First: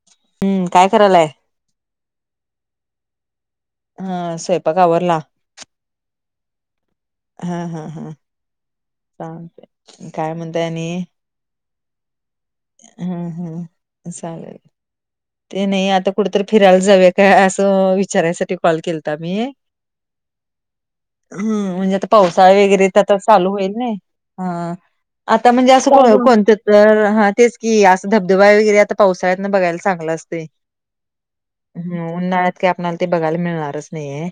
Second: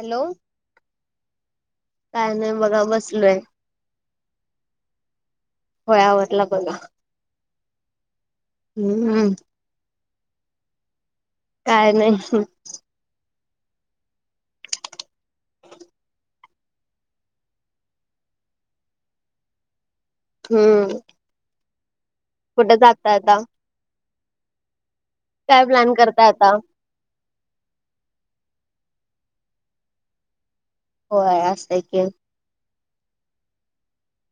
Hello हम्म काय करायलाय? काय नाही बघा बसलोय हा स्वयंपाक आवरला. होय आवडला बघा हा हा हा हम्म ांगते काय म्हणतायनी काय नाही हम् हम् चालेल ते नाही आता कुठेतरी फिरायला जावे का असं विचारायसाठी कॉल केलता मी हम्म हम् म्हणजे आता पावसाळा कुठे वगैरे तर जाता तर आता चालू होईल नाही हा. आता काय म्हणजे असं प्लॅन करता कोणत आता तर हा तेच कि असं धबधबा वगैरे आता पावसाळ्यातन बघायला चांगला असत होय असतय की का आपल्याला ते बघायला मिळणारच नाहीये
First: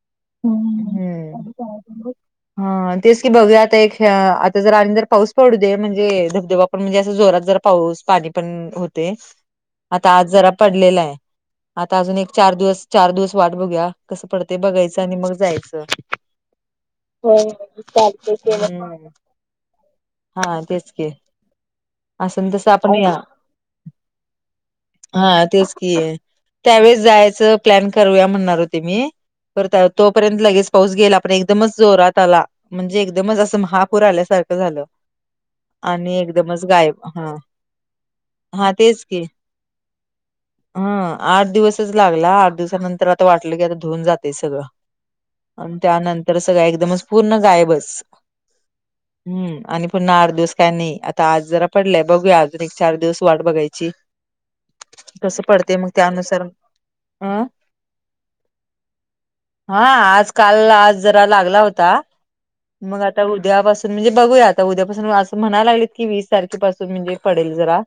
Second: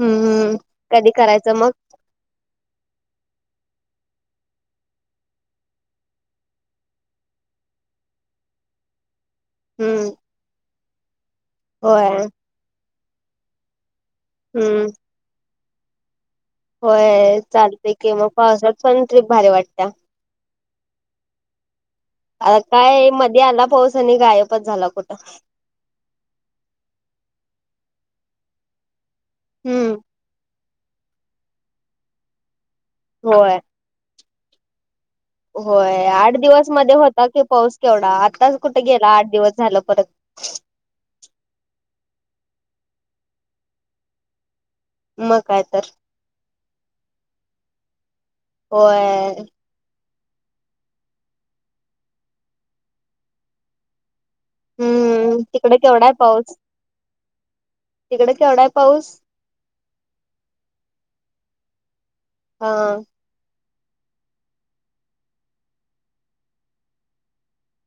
हम्म हम् कधी करायचं मग हम्म हा तेच की बघूया आता एक आता जर आणिंदर पाऊस पडू दे म्हणजे धबधबा पण म्हणजे असं जोरात जर पाऊस पाणी पण होते हम्म आता आज जरा पडलेला आहे आता होय अजून एक चार दिवस चार दिवस वाट बघू कसं पडत हम्म बघायचं आणि मग जायचं होय चालते की मग पावसात पण ट्रीप भारी वाटते हा तेच के आ काय मध्ये आला पाऊस आणि गायबच झाला कुठं हा तेच की आहे त्यावेळेस जायचं प्लॅन करूया म्हणणार होते मी करताय हम्म तोपर्यंत लगेच पाऊस गेईला आपण एकदमच जोरात आला म्हणजे एकदमच होय. असं महापूर आल्यासारखं झालं होय आणि आठ एकदमच दिवस गायब मध्ये होता हा की पाऊस केवढा आताच हा कुठे गेला आठ दिवस झाला परत हं आठ दिवसच लागला आठ दिवसानंतर आता वाटलं की आता धुऊन जातेय सगळं मग काय आणि तर त्यानंतर स गा एकदमच पूर्ण गायबच होय हम्म आणि. पुन्हा आठ दिवस काय नाही आता आज जरा पडलंय बघूया अजून एक चार दिवस वाट बघायची हम्म कसं पडते तिकडे मग केवढा आहे त्यानुसार पाऊस अं तिकडे केवढाय पाऊस? हा आज काल आज जरा लागला होता हा मग आ ता उद्यापासून म्हणजे बघूया आता उद्यापासून असं म्हणाला लागले की वीस तारखेपासून म्हणजे पडेल जरा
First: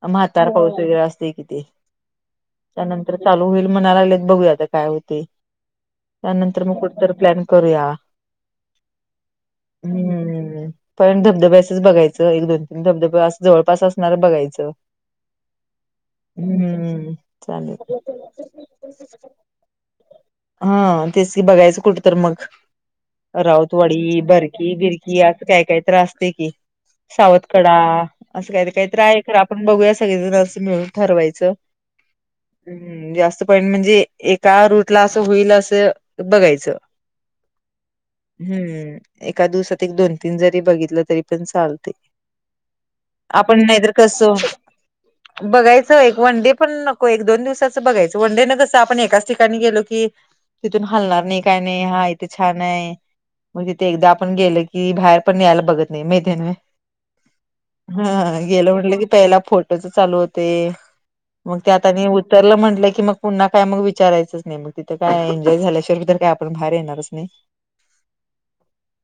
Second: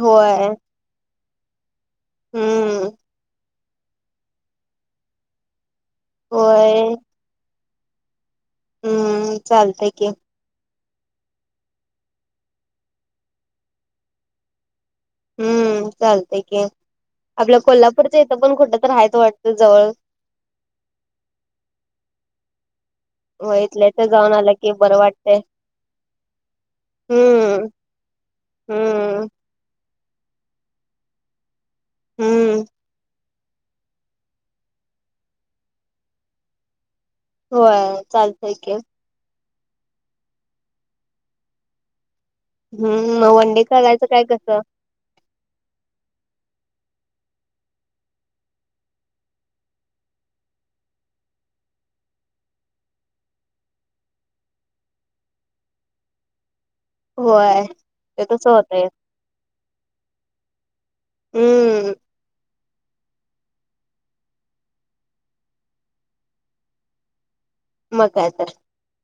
होय म्हातार पाऊस वगैरे असते किथ हम्म त्यानंतर चालू होईल म्हणायला लागलेत बघूया काय हो त्यानंतर मग होय कुठ प्लन करूया हम्म चालतय की हम्म् पण धबधब्याचंच बघायचं एक दोन तीन धबधब अस जवळपास असणार बघायचं हम्म चालतंय की हम्म आपल्या चालेल कोल्हापूरच इथं पण कुठ तर राहायच वाटतं जवळ हा तेच की बघायचं कुठं तर मग हो इथल्या इथं राऊतवाडी जाऊन आलं की बरकी बरं बिरकी वाटतंय असं काय काही त्रासते की सावत हम्म कडा असं काहीतरी काहीत आहे हम्म क आपण बघूया सगळेजण मिळून ठरवायचं हम्म जास्त पॉईंट म्हणजे एका रूटला असं होईल असं बघायचं होय चालतय की हम्म एका दिवसात एक दोन तीन जरी बघितलं तरी पण चालते हम्म मग वनडे करायचं काय कसं. ह. घायचं एक वनडे पण नको एक दोन दिवसाचं बघायचं वनडे न कसं आपण एकाच ठिकाणी गेलो की. तिथून हालणार नाही काय नाही हा इथे छान आहे. मग तिथे एकदा आपण गेल की बाहेर पण यायला बघत नाही माहे ना. होय ते हा तसं गेलं होतय म्हणलं क. प फोटो चालू होते मग हम्म आ. उत्तरला म्हटलं की मग पुन्हा काय मग विचारायचंच नाही मग तिथे काय एन्जॉय झाल्याशिवायर काय आपण बाहेर येणारच नाही. [inaudible] मगयता.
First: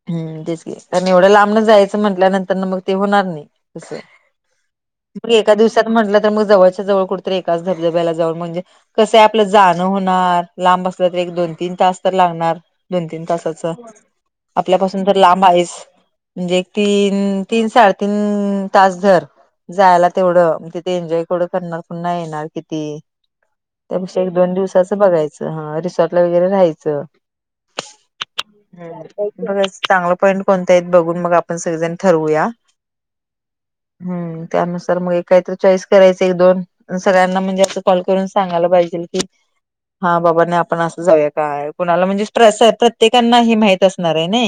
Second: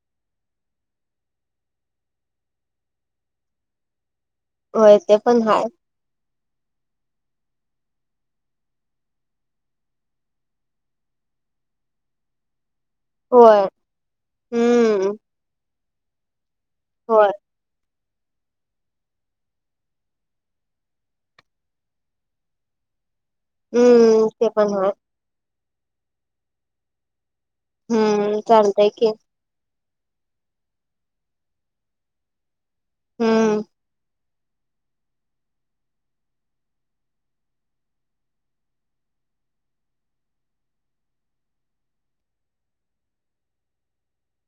हम्म तेच ग कारण एवढं लांबणं जायचं म्हटल्यानंतर ना मग ते होणार नाही तसं. होय ते बर पण एका हाय दिवसात म्हटलं तर मग जवळच्या जवळ कुठतरी एकाच धबधब्याला जाऊन म्हणजे. कसं आपलं जाणं होणार लांब असलं तर एक दोन तीन तास तर लागणार. दोन तीन होय तासाच आपल्यापासून हम्म तर लांब आहेस म्हणजे होय तीन. तीन साडेतीन तास धर. जायला तेवढं मग तिथे एन्जॉय केवढं करणार पुन्हा येणार किती. त्यापेक्षा हम्म एक ते दोन पण हाय दिवसाचं बघायचं. रिसॉर्ट ला वगरे राहायचं. [unintelligible] हम्म चालतय की बघच चांगलं पॉईंट कोणत आहेत बघून मग आपण सगळेजण ठरवूया. हम्म हम्म. त्यानुसार मग एक काहीत चॉईस करायच एक दोन. सगळ्यांना म्हणजे असं कॉल करून सांगायला पाहिजे की. हा बाबा नाही आपण असं जाऊया काय कुणाला म्हणजे स्ट्रेस आहे प्रत्येकांना हे माहित असणार आहे ना.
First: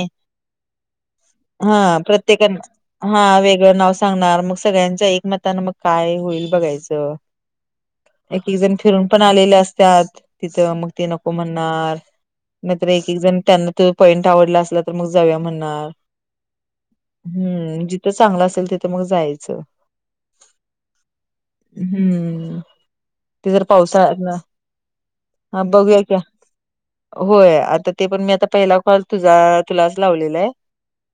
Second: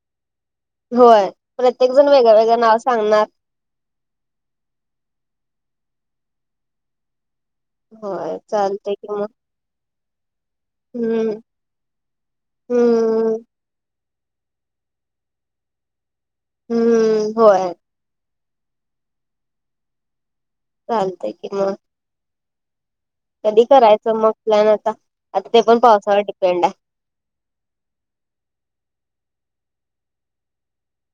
होय हा प्रत्येक आ जण वेगळं प्रत्येका वेगळं नाव हा सांगणार आ वेगळ नवसा. सांगणार मग सगळ्यांच्या एकमतानं मग काय होईल बघायचं. होय एक एक जण चालतय फिरून कि पण मग आलेले असत्याात तिथ मग ते नको हम्म म्हण. असणार नाहीतर एक एक हम्म जण त्यांना त पॉइंट आवडला असला तर मग जावया म्हणणार. हम्म होय हम्म जिथं चांगलं असेल तिथं मग जायचं. चालतंय की मग. हम्म. ते जर कधी पावसाळ्यात करायचं मग ना प्लॅन आता आता ते हा पण बघूया की पावसावर डिपेंड आहे. होय आता ते पण मी आता पहिला कॉल तुझा तुलाच लावलेला आहे.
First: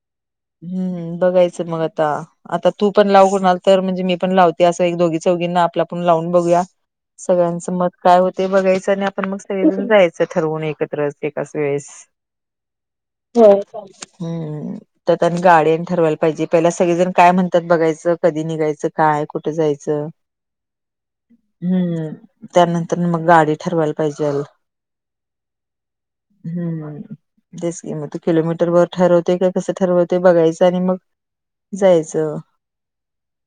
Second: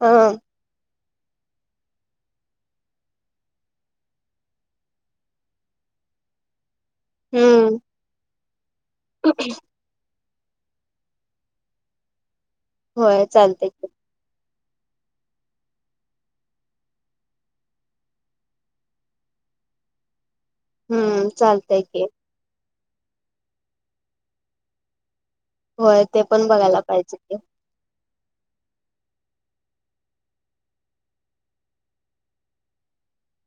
हो. हम्म बघायचं मग आता आता तू. पण लावू कुणाल तर म्हणजे मी पण लावते असं एक दोघी चौघींना आपला पण लावून बघूया. सगळ्यांचं हम्म मत काय होत बघायचं आणि आपण मग सगळे जण जायचं. अस ठरवून एकत्र एकाच वेळेस होय चालतय की चालत. हम् तेतन गाडी न ठरवायला पाहिजे पहि सगळेजण काय म्हणते. त्यात बघायचं कधी निघायचं कायय कुठं जायचं हम्म चालतय की हम्म. त्यानंतर मग गाडी ठरवायला पाहिजे याल. होय ते पण बघायला पाहिजे ते. जस म. [unintelligible] किलोमीटर वर ठरवते काय कसं ठरवते बघायचं आणि मग जायचं.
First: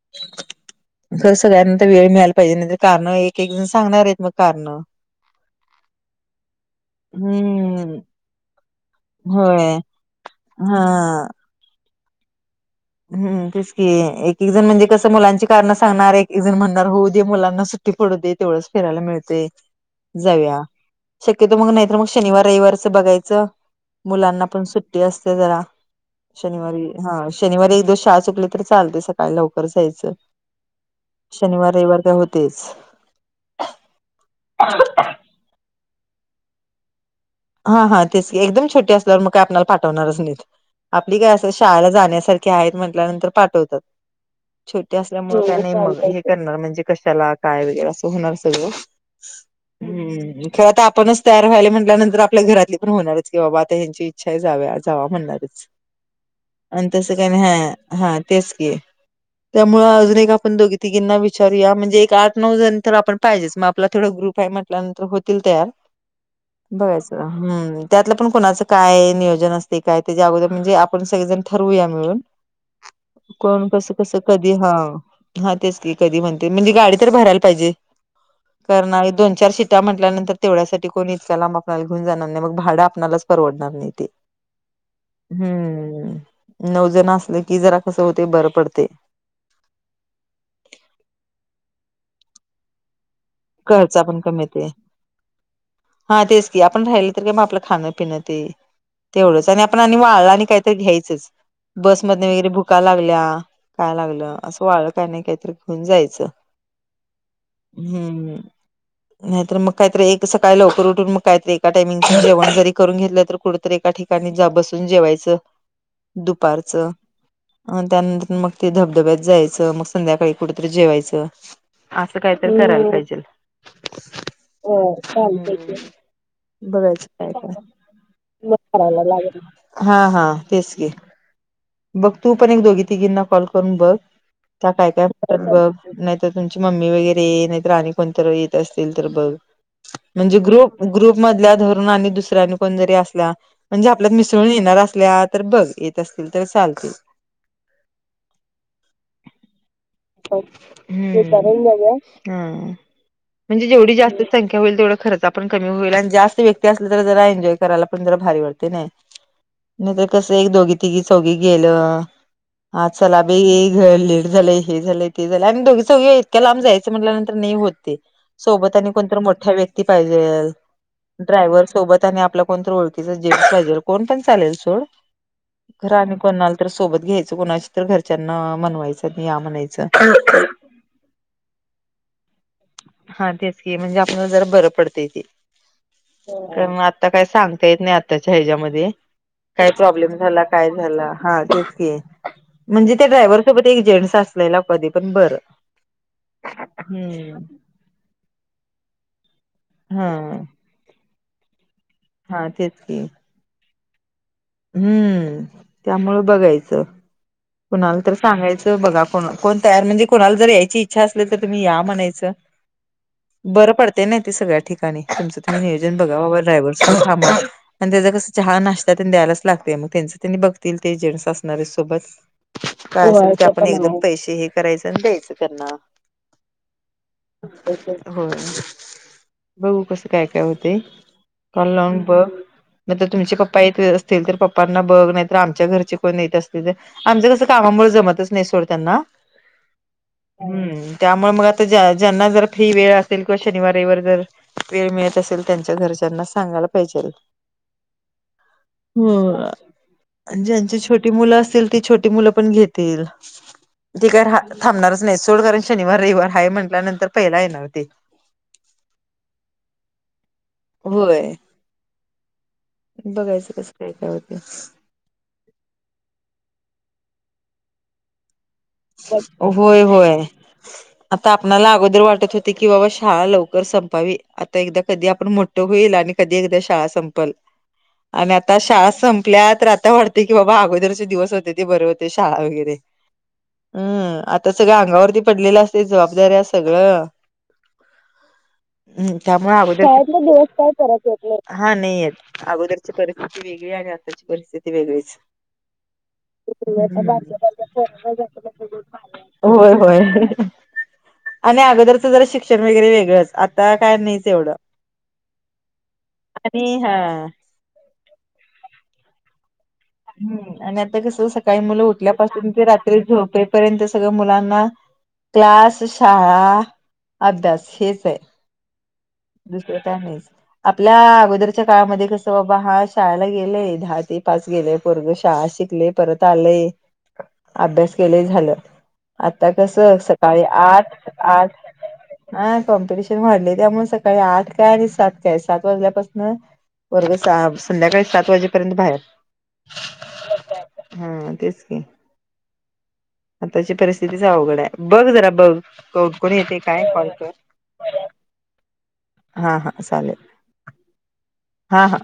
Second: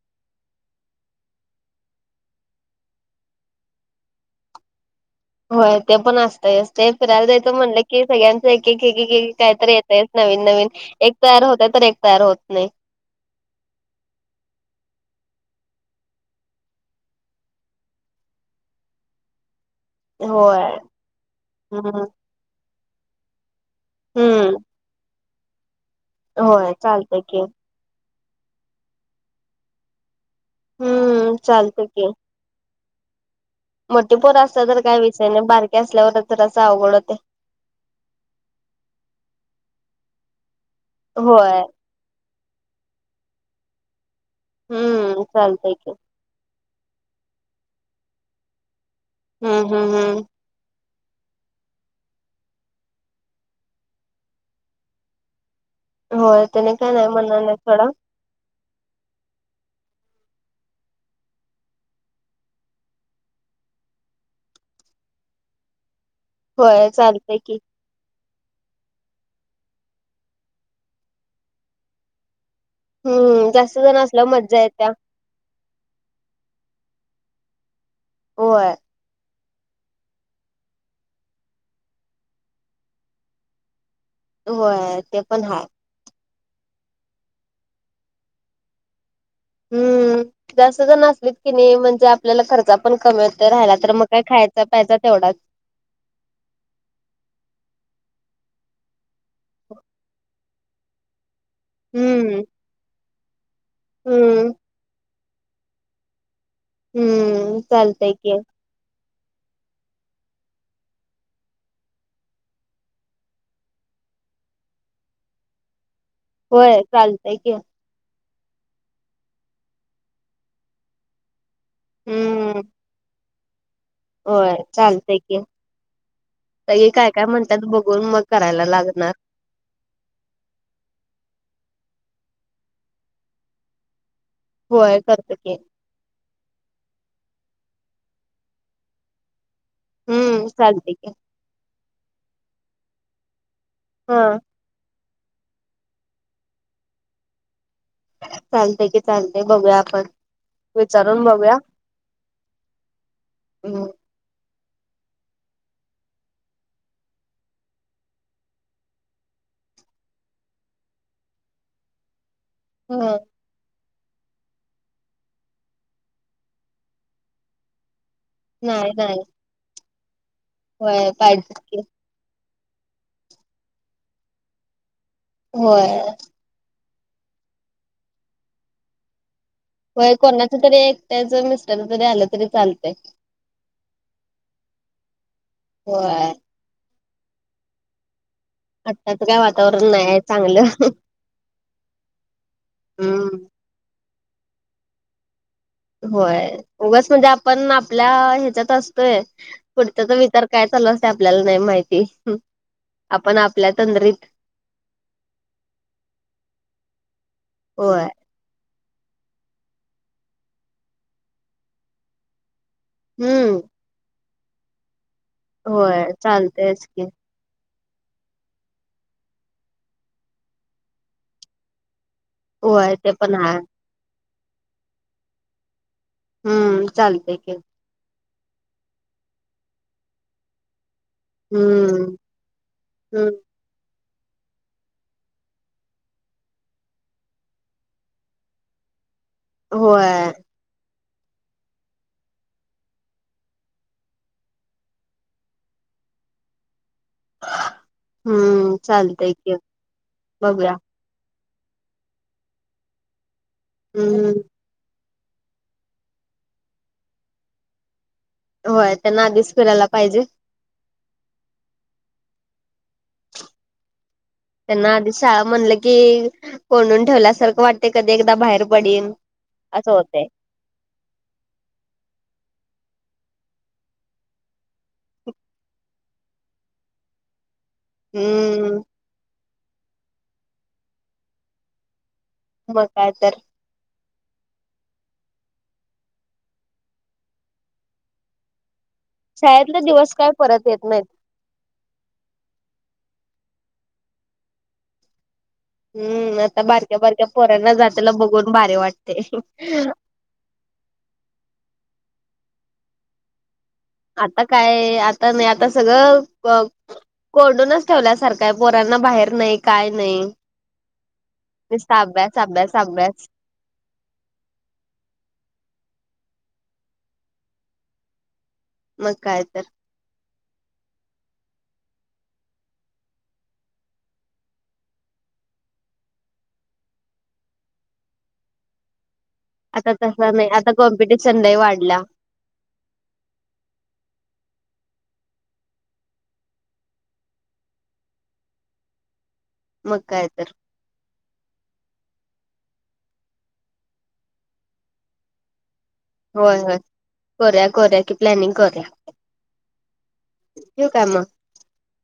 [inaudible] खर सगळ्यांना तर वेळ मिळायला पाहिजे नाही तर कारण एक एक जण सांगणार आहेत मग कारण. होय ते पण असतयस ते फिरायला देतं म्हणलं हम्म की सगळ्यांच एक एक काहीतरी होय येतयस नवीन नवीन. हा एक तयार होत तर एक तयार होत नाही. हम् तस कि एक एक जण म्हणजे कस मुलांची कारणं सांगणार एक एक जण म्हणणार हो दे मुलांना सु. टी पडुदे तेवढंच फिरायला मिळतय. जाऊया होय शक्यतो मग नाही हम्म तरर मग शनिवार रविवारच बघायचं. मुलांना हम्म पण सुट्टी असते जरा होय शनिवारी चालतय हा की बर एक दिवस शाळा चुकली तर चालते सकाळी लवकर जायचं हम्म शनिवार चालत रविवार तेच मोठे पोर असल्या तर काय विषय नाही बारकीे असल्यावरच जर असं अवघड होते य हा हा तेच एकदम छोटी असल्यावर मग काय आपल्याला पाठवणारच नाहीत आपली काय अस होय शाळेला जाण्यासारख ते आहेत म्हटल्यानंतर पाठवतात छोटी हम्म चालतय की असल्यामुळे करणार म्हणजे कशाला काय वगैरे असं होणार सगळं हम्म हम्म हम्म हम् खर आता आपणच तयार व्हायला म्हटल्यानंतर आपल्या घरातली पण होणारच की बाबा आता ह्यांची इच्छा आहे जाव्या जावा म्हणणारच होय त्याने आणि तस काय म्हणणार नाही सोडा हा हा तेच की त्यामुळ अजून एक आपण दोघी तिघींना विचारूया,, म्हणजे एक आठ नऊ झाल्यानंतर आपणऽ पाहिजेच,, मग आपला तेवडं ग्रुप आहे म्हटल्यानंतर होतील तयारऽ होय चालऽ हम्म, त्यातलं पण कुणाचं काय नियोजन असतय काय,, त्याच्या अगोदर म्हणजे आपण सगळेजण ठरवूया मिळूनऽ हम्म कोण जास्त कस जण कसं असल्यावर कधी? मज्जा हा,,, येत्या हा, तेच की कधी म्हणते म्हणजे गाडी तर भरायला पाहिजे,, होय. करणा दोनऽ चार शिटा म्हटल्यानंतर तेवढ्यासाठी कोणी इतकल्या लांब मऽ घिउन जाणार नाही मग भाडं आपणालाच परवडणार नाही ते,, होय ते पण हाय हम्म,, नऊजण असलं की जरा कसं होतय, बरं पडतय. हम्म,, जास्त जन आसलीत की नाही म्हणजे आपल्याला खर्चा पण कमीेऽ राहिला तर खर्चा मग पण काय कमी खायचा, येते पायचा तेवढाच. हा तेच की,, आपण राहिलं तर काय मग आपलं खाणं पिणं तेऽ तेवढंच,, आणि आपण आणि वाळळ आणि काहीतरी घ्यायचंच बसमधे हम्म वगैरे भुका लागल्या,, काय लागलं,, हम्म असं वाळ काय नाही काहीतरी घेऊन जायचं. हम्म,, चालतय हम्म की. नाहीतर मग काहीतरी एक सकाळी लवकर उठून मग काहीतरी एका टाइमिंग चं जेवण जरी करून घेतलं तर कुडतरी एका ठिकाऽ ठिकणी बसून जेवायचं,, होय दुपारचं,, चालतय की अ त्यानंतर मगऽ ते धबधब्यात जायचं,, मग संध्याकाळी कुठतरी जेवायचं,, असं कायतरी हम्म करायला पाहिजे. हो,, चालतय की. सगळे बरंच काय काय,, म्हणतात बघून मग म करायला लागणार. लागलऽ हा, हा, तेच की, बघ तू पण एक दोघी तिघींना कॉल करून बघ. त्या काय, होय काय करतो म्हटतात की बघ? नाहीतर तुमची मम्मी वगैरे ये,, नाहीतर आणि कोणतर येत असतील तर बघ. म्हणजे हम्म ग्रुप, चालते की ग्रुप मधल्या धरून आणि दुसऱ्यानी कोण जरी असल्याऽ म्हणजे आपल्यात हा मिसळून येणार असल्या तर बघ,,, येत असतील तर चालतील चालते की चालते बघूया आपण ते विचारून बघूया ह, म्हणजे जेवढ जास्त संख्या होईल तेवढ खर्चा पण कमी होईल,, आणि जास्त व्यक्ती असल तर जरा एन्ॉय करायला पण जरा भारी वाडतऽ ते नाही,, नाही तरर कसं एक दोघी तिघी चौघी गेलंऽ ह चलाबाईऽ लेट झालंय, हे झालंय, ते झालंय,,, आणि दोघी चोघी इतक्या लांब जायचं म्हटल्यानंतर नाही होत तेऽ सोबत आणि नाही कोणतरी नाही मोठ्या व्यक्ती पाहिजे,, होय पाहिजे ड्रायव्हर की सोबतऽ आपला कोणतर ओळखीचा जेंटस पायजेल,, कोण पण चालेल सोड,, खर होय आणि कोणाऽ तर सोबत घ्यायचं,, कोणाशी तर घरच्यांना म्हनवायचं,, आणि या म्हणायचंऽ वय कोणाच तरी एक त्याच मिस्टर जरी आलं तरी चालतऽ हा तेच की,, म्हणजे आपल्याला जरा बरं पडतय ते. होय कारन आता काय सांगता येत नाही,, आताच्या ह्याच्यामध्ये,, आत्ताच काय वातावरण नाही प्रॉब्लेम आहे झाला चांगलं काय झाला? हा तेचकी,, म्हणजे त्या ड्रायव्हर हम्म सोबत एक जेंट्स असलेला कधी पण बरं. होय,, उगच म्हणजे हम्म आपण, आपल्या ह्याच्यात असतोय,, पुढ हा च्याचा विचार कायऽ चालु असतय आपल्याला नाही माहिती,, हा तेच की आपण आपल्या तंदरीत,,, हम्म,, त्यामुळे बघायचं,, कुणाला होय तरऽ सांगायचं, बघा को कोण तयार म्हणजे कोणाला जर यायची इच्छा असली तर तुम्ही या म्हणायचं. हम्म बरं पडतय नाही ते सगळ्या ठिकाणी,, तुमचं तुम्ही नियोजन होय बघाबाबा ड्रायवरऽ चालतयच की आणि त्याचा कसं चहा, नाश्ता त्यां द्यायलाच लागतय मग,, त्यांच त्यांनी बघतील ते जें्स असणारे सोबत होय काय पण ते हाय आप एकदम पैशी हेऽ करायचं आनी द्यायचं त्यांना हम्म चालतय की होय,, बघू कसं काय काय होतय? काॅल लावून हम्म बघ,, नाही तर हम्म तुमचे पऽऽ पप्पा येत असतील, तर पप्पांना बघ नाही तर आमच्या घरचे कोण येत असतील तरऽऽ आमचं कसं कामामुळे जमतच नाही सोड त्यांना. होय हम्म त्यामुळे मग आता ज ज्यांना जर फ्री वेळ असेल किंवा शनिवारीवर जर. वेळ मिळत असेल त्यांच्या घरच्यांना सांगायला पाहिजे हम्म चालतय ह की बघूया जचे छोट. मुलं असतील ती छोटी मुलं पण घेतील ती काय. हम्म थांबणारच नाही सोड कारण शनिार रविवार हा म्हटल्यानंतर पहिला येणार हो ते. होय त्यांना आधीच फिरायला पाहिजे. होय बघायचं कस काय काय होते. आध म्हण की कोून ठेवल्यासारं वाट कधी एक बाहेर. पडीन होय असं होय. होतय आता आपल्याला अगोदर वाटत होते की बाबा शाळा लवकर संपावी आता एकदा कधी आपण मो होईल आणि कधी एकदा शाळा संपल आणि आता हम्म शाळा संपल्यात रातता वाटते की बाबा अगोदरचे दिवस होते ते बरे होते. ते शाळा वगैरे. मग काय तर. हम् आता सगळं अंगावरती पडलेलं असते जबाबदारी आहे सगळं. हम्म शाळेतले त्यामुळेगद दिवस परत काय येत नाहीत करायच. हा नाहीयेत अगोदरची परिस्थिती वेगळी आणि आताची परिस्थिती वेगळीच. हम् आता बारक्या हम्म. बारक्या पोरांना जाताला बघून भारीे वाटत होय होय आणि अगोदरचं जरा शिक्षण वगैरे वेगळंच आता काय नाही. आता काय आता नाही आता सगळं आणि हा कोडूनच. ठेवल्यासारखं आहे पोरांना बाहेर नाही. काय नाही हम् आणि आता कस सकाळी मुलं नुसता अभ्यास उठल्यापासून ते अभ्यास रात्री अभ्यास झोपेपर्यंत सगळं मुलांना. त्यास शाळा अभ्यास हेच आहे. मग काय तर दुसरं त्यानीच. आपल्या अगोदरच्या काळामध्ये कसं बाबा हा शाळेला गेलेय दहा ते पाच गेले. वर्ग शाळा शिकले परत आलंय अभ्यास केलेय झालं. आता कसं तसं सकाळी नाही आता आठ कॉम्पिटिशन आठ लय वाढल्या हा कॉम्पिटिशन वाढले त्यामुळे सकाळी आठ काय आणि सात काय सात वाजल्यापासन. वर्ग संध्याकाळी सात वाजेपर्यंत बाहेर. मग काय तर. हा तेच क. आताची परिस्थितीच अवघड आहे बघ जरा बघ ककण येते काय कॉलत. क क क. प्लॅनिंग कररा. हां हां चालेल. यव कामा. हा हा.